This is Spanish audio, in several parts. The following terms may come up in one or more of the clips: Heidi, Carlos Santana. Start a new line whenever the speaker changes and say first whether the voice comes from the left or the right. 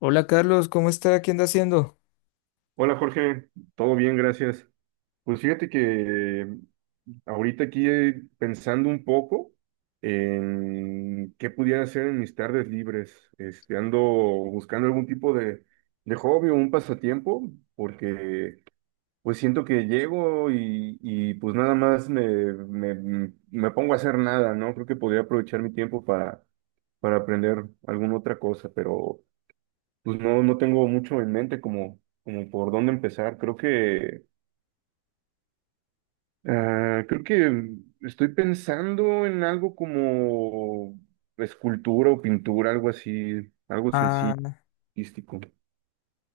left: Hola Carlos, ¿cómo está? ¿Qué anda haciendo?
right: Hola Jorge, todo bien, gracias. Pues fíjate que ahorita aquí pensando un poco en qué pudiera hacer en mis tardes libres, este, ando buscando algún tipo de hobby o un pasatiempo, porque pues siento que llego pues nada más me pongo a hacer nada, ¿no? Creo que podría aprovechar mi tiempo para aprender alguna otra cosa, pero... Pues no tengo mucho en mente como, como por dónde empezar. Creo creo que estoy pensando en algo como escultura o pintura, algo así, algo sencillo,
left: Ah,
right: artístico.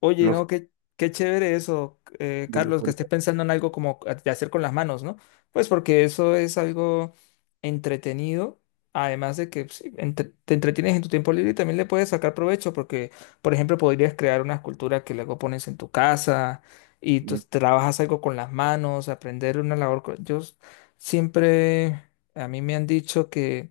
left: oye,
right: No sé.
left: no, qué, qué chévere eso, Carlos, que estés pensando en algo como de hacer con las manos, ¿no? Pues porque eso es algo entretenido, además de que sí, te entretienes en tu tiempo libre y también le puedes sacar provecho, porque, por ejemplo, podrías crear una escultura que luego pones en tu casa y tú trabajas algo con las manos, aprender una labor. Siempre, a mí me han dicho que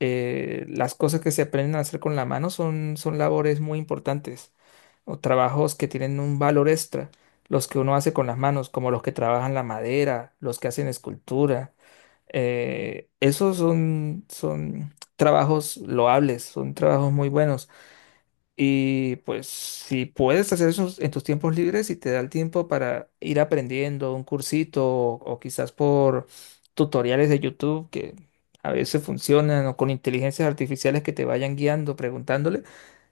left: las cosas que se aprenden a hacer con la mano son labores muy importantes o trabajos que tienen un valor extra, los que uno hace con las manos, como los que trabajan la madera, los que hacen escultura. Esos son trabajos loables, son trabajos muy buenos. Y pues si puedes hacer eso en tus tiempos libres y te da el tiempo para ir aprendiendo un cursito o quizás por tutoriales de YouTube que a veces funcionan o con inteligencias artificiales que te vayan guiando, preguntándole,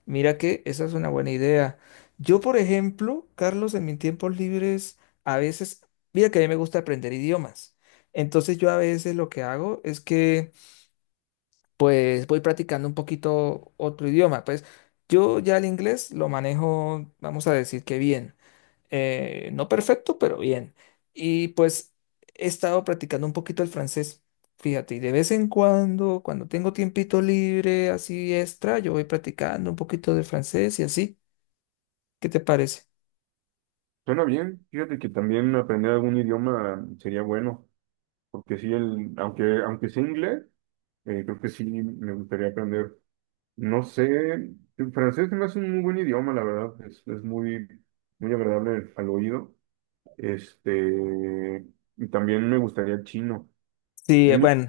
left: mira que esa es una buena idea. Yo, por ejemplo, Carlos, en mis tiempos libres a veces, mira que a mí me gusta aprender idiomas. Entonces yo a veces lo que hago es que pues voy practicando un poquito otro idioma. Pues yo ya el inglés lo manejo, vamos a decir que bien. No perfecto, pero bien. Y pues he estado practicando un poquito el francés. Fíjate, y de vez en cuando, cuando tengo tiempito libre, así extra, yo voy practicando un poquito de francés y así. ¿Qué te parece?
right: Suena bien. Fíjate que también aprender algún idioma sería bueno, porque sí, el, aunque sea inglés, creo que sí me gustaría aprender. No sé, el francés se me hace un muy buen idioma, la verdad. Es muy, muy agradable al oído. Este, y también me gustaría el chino.
left: Sí,
right: El, uni-
left: bueno.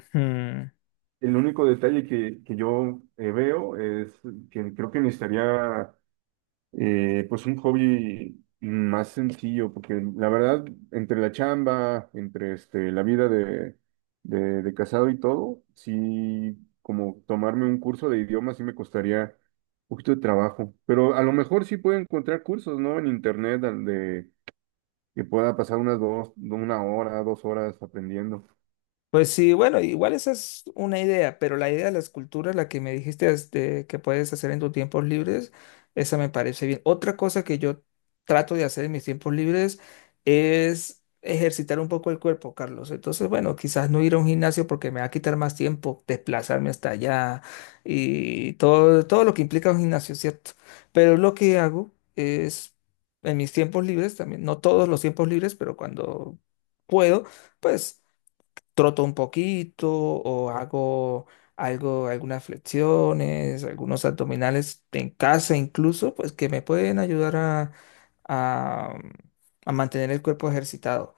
right: el único detalle que yo veo es que creo que necesitaría pues un hobby más sencillo, porque la verdad, entre la chamba, entre este, la vida de casado y todo, sí, como tomarme un curso de idioma sí me costaría un poquito de trabajo. Pero a lo mejor sí puedo encontrar cursos, ¿no? En internet de, que pueda pasar unas dos, una hora, dos horas aprendiendo.
left: Pues sí, bueno, igual esa es una idea, pero la idea de la escultura, la que me dijiste es de que puedes hacer en tus tiempos libres, esa me parece bien. Otra cosa que yo trato de hacer en mis tiempos libres es ejercitar un poco el cuerpo, Carlos. Entonces, bueno, quizás no ir a un gimnasio porque me va a quitar más tiempo desplazarme hasta allá y todo, todo lo que implica un gimnasio, ¿cierto? Pero lo que hago es en mis tiempos libres también, no todos los tiempos libres, pero cuando puedo, pues troto un poquito o hago algo, algunas flexiones, algunos abdominales en casa incluso, pues que me pueden ayudar a, a mantener el cuerpo ejercitado.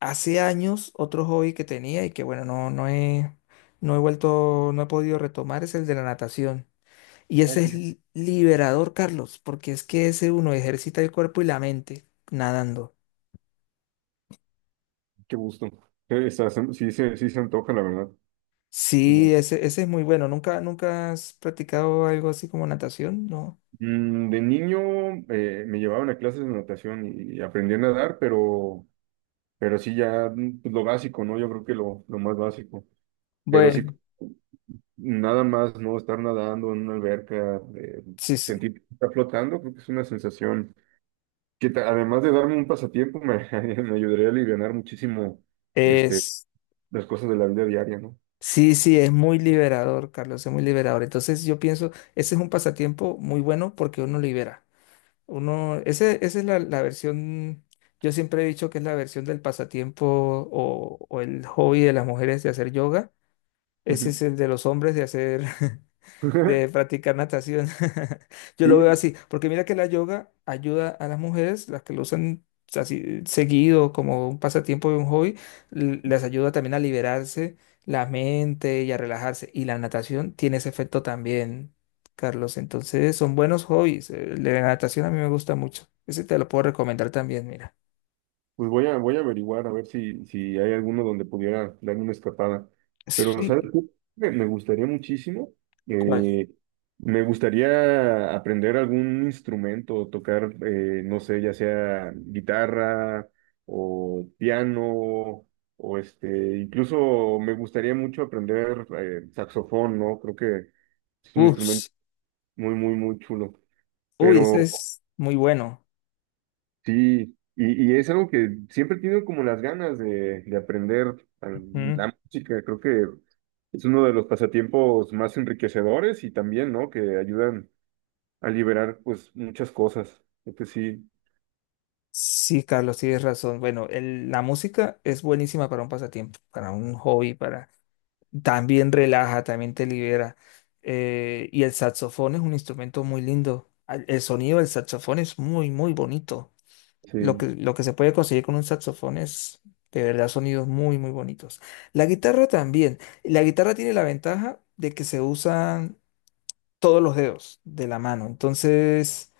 left: Hace años otro hobby que tenía y que bueno, no he vuelto, no he podido retomar es el de la natación. Y
right: Ay,
left: ese es liberador, Carlos, porque es que ese uno ejercita el cuerpo y la mente nadando.
right: qué gusto. Sí se antoja, la verdad.
left: Sí,
right: Ujú.
left: ese es muy bueno. ¿Nunca, nunca has practicado algo así como natación? No.
right: De niño me llevaban a clases de natación y aprendí a nadar, pero sí ya pues, lo básico, ¿no? Yo creo que lo más básico. Pero sí,
left: Bueno,
right: nada más, ¿no? Estar nadando en una alberca,
left: sí, sí.
right: sentir que está flotando, creo que es una sensación que además de darme un pasatiempo, me, me ayudaría a alivianar muchísimo este,
left: Es,
right: las cosas de la vida diaria, ¿no?
left: sí, sí, es muy liberador, Carlos, es muy liberador. Entonces yo pienso, ese es un pasatiempo muy bueno porque uno libera. Esa es la versión, yo siempre he dicho que es la versión del pasatiempo o el hobby de las mujeres de hacer yoga. Ese
right: Ujú.
left: es el de los hombres de hacer, de practicar natación. Yo
right: Sí,
left: lo veo así, porque mira que la yoga ayuda a las mujeres, las que lo usan así seguido como un pasatiempo y un hobby, les ayuda también a liberarse la mente y a relajarse. Y la natación tiene ese efecto también, Carlos. Entonces son buenos hobbies. La natación a mí me gusta mucho. Ese te lo puedo recomendar también, mira.
right: pues voy voy a averiguar a ver si, si hay alguno donde pudiera darme una escapada. Pero,
left: Sí,
right: ¿sabes qué? Me gustaría muchísimo.
left: ¿cuál?
right: eh, Me gustaría aprender algún instrumento, tocar, no sé, ya sea guitarra o piano, o este, incluso me gustaría mucho aprender saxofón, ¿no? Creo que es un
left: Uf,
right: instrumento muy, muy, muy chulo.
left: uy, ese
right: Pero.
left: es muy bueno.
right: Sí, y es algo que siempre he tenido como las ganas de aprender
left: Ujú.
right: la música. Creo que es uno de los pasatiempos más enriquecedores y también, ¿no? Que ayudan a liberar, pues, muchas cosas. Creo que sí,
left: Sí, Carlos, tienes razón. Bueno, la música es buenísima para un pasatiempo, para un hobby, para también relaja, también te libera. Y el saxofón es un instrumento muy lindo. El sonido del saxofón es muy, muy bonito.
right: sí.
left: Lo que se puede conseguir con un saxofón es de verdad sonidos muy, muy bonitos. La guitarra también. La guitarra tiene la ventaja de que se usa todos los dedos de la mano. Entonces,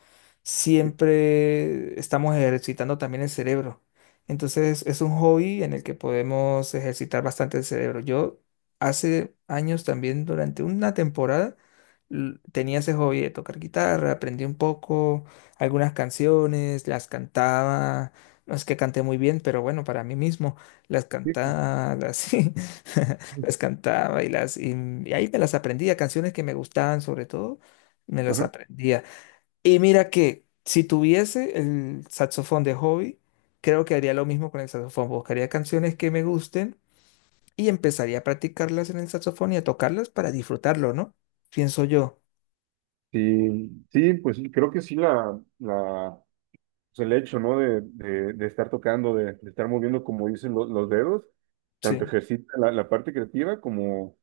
right: Sí,
left: siempre estamos ejercitando también el cerebro. Entonces, es un hobby en el que podemos ejercitar bastante el cerebro. Yo hace años también, durante una temporada, tenía ese hobby de tocar guitarra, aprendí un poco algunas canciones, las cantaba. No es que canté muy bien, pero bueno, para mí mismo, las
right: sí,
left: cantaba, así.
right: sí.
left: Las cantaba y ahí me las aprendía, canciones que me gustaban sobre todo, me las
right: Ajá.
left: aprendía. Y mira que si tuviese el saxofón de hobby, creo que haría lo mismo con el saxofón, buscaría canciones que me gusten y empezaría a practicarlas en el saxofón y a tocarlas para disfrutarlo, ¿no? Pienso yo.
right: Sí, sí, pues sí, creo que sí pues, el hecho, ¿no? De estar tocando, de estar moviendo, como dicen los dedos, tanto
left: Sí.
right: ejercita la parte creativa como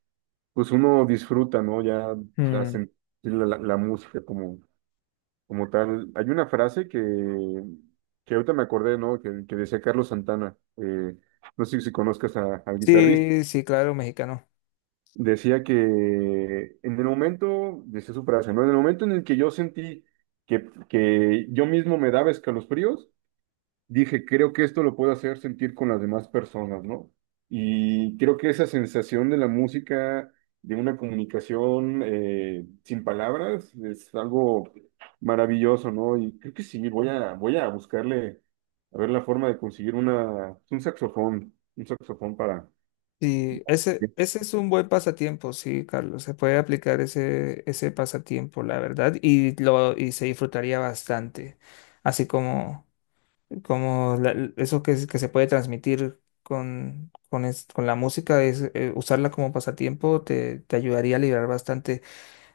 right: pues uno disfruta, ¿no? Ya la,
left: Mm.
right: sen- la- la música como, como tal. Hay una frase que ahorita me acordé, ¿no? Que decía Carlos Santana, no sé si conozcas al guitarrista,
left: Sí, sí, claro, mexicano.
right: decía que en el momento, decía su frase, ¿no? En el momento en el que yo sentí que yo mismo me daba escalofríos, dije, creo que esto lo puedo hacer sentir con las demás personas, ¿no? Y creo que esa sensación de la música, de una comunicación sin palabras, es algo maravilloso, ¿no? Y creo que sí, voy voy a buscarle, a ver la forma de conseguir un saxofón para...
left: Sí, ese es un buen pasatiempo, sí, Carlos. Se puede aplicar ese pasatiempo, la verdad, y se disfrutaría bastante. Así como, como eso que se puede transmitir con la música, es, usarla como pasatiempo te ayudaría a liberar bastante.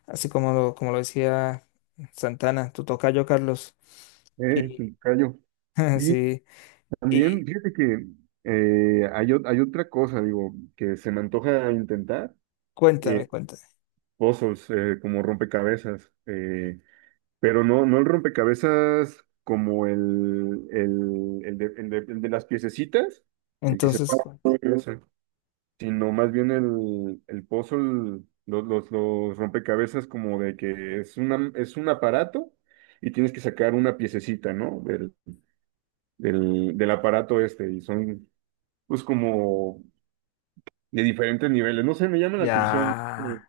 left: Así como como lo decía Santana, tu tocayo, Carlos.
right: Eh,
left: Y
right: callo. Y
left: sí,
right: también,
left: y
right: fíjate que hay otra cosa, digo, que se me antoja intentar.
left: cuéntame,
right: eh,
left: cuéntame.
right: Puzzles, como rompecabezas, pero no, no el rompecabezas como el de las piececitas, el que se
left: Entonces,
right: para,
left: cu-
right: ese, sino más bien el puzzle, los rompecabezas como de que es una, es un aparato y tienes que sacar una piececita, ¿no? Del aparato este, y son pues como de diferentes niveles. No sé, me llama la
left: ya.
right: atención. Eh,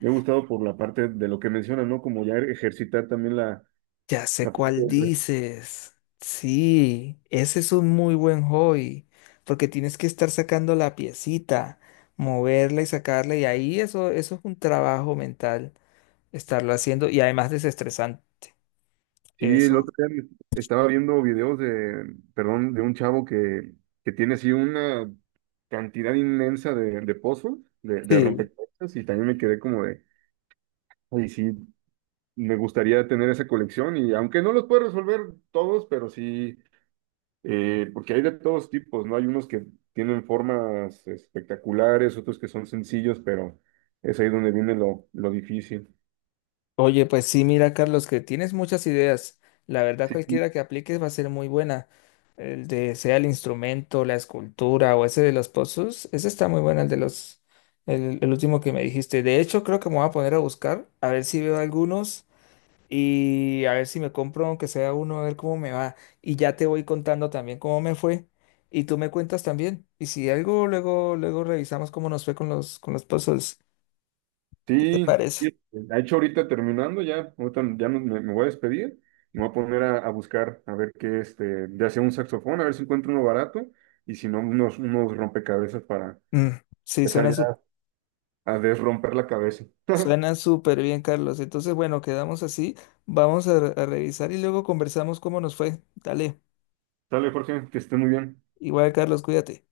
right: me ha gustado por la parte de lo que mencionas, ¿no? Como ya ejercitar también
left: Ya sé
right: la...
left: cuál dices. Sí, ese es un muy buen hobby, porque tienes que estar sacando la piecita, moverla y sacarla, y ahí eso, eso es un trabajo mental, estarlo haciendo, y además desestresante.
right: Sí, el
left: Eso.
right: otro día estaba viendo videos de, perdón, de un chavo que tiene así una cantidad inmensa de puzzles, de
left: Sí.
right: rompecabezas, y también me quedé como de, ay, sí, me gustaría tener esa colección, y aunque no los puedo resolver todos, pero sí. Porque hay de todos tipos, ¿no? Hay unos que tienen formas espectaculares, otros que son sencillos, pero es ahí donde viene lo difícil.
left: Oye, pues sí, mira, Carlos, que tienes muchas ideas. La verdad,
right: Sí,
left: cualquiera que apliques va a ser muy buena. El de sea el instrumento, la escultura o ese de los pozos, ese está muy bueno, el de los, el último que me dijiste. De hecho, creo que me voy a poner a buscar, a ver si veo algunos y a ver si me compro aunque sea uno, a ver cómo me va. Y ya te voy contando también cómo me fue y tú me cuentas también. Y si algo, luego, luego revisamos cómo nos fue con los pozos. ¿Qué te
right: sí, sí.
left: parece?
right: Este, de hecho, ahorita terminando, ya, ahorita ya me voy a despedir. Me voy a poner a buscar, a ver qué, este, ya sea un saxofón, a ver si encuentro uno barato, y si no, unos rompecabezas para
left: Mm, sí,
right: empezar
left: suena súper.
right: ya a desromper la cabeza.
left: Suena súper bien, Carlos. Entonces, bueno, quedamos así. Vamos a revisar y luego conversamos cómo nos fue. Dale.
right: Dale, Jorge, que esté muy bien.
left: Igual, Carlos, cuídate.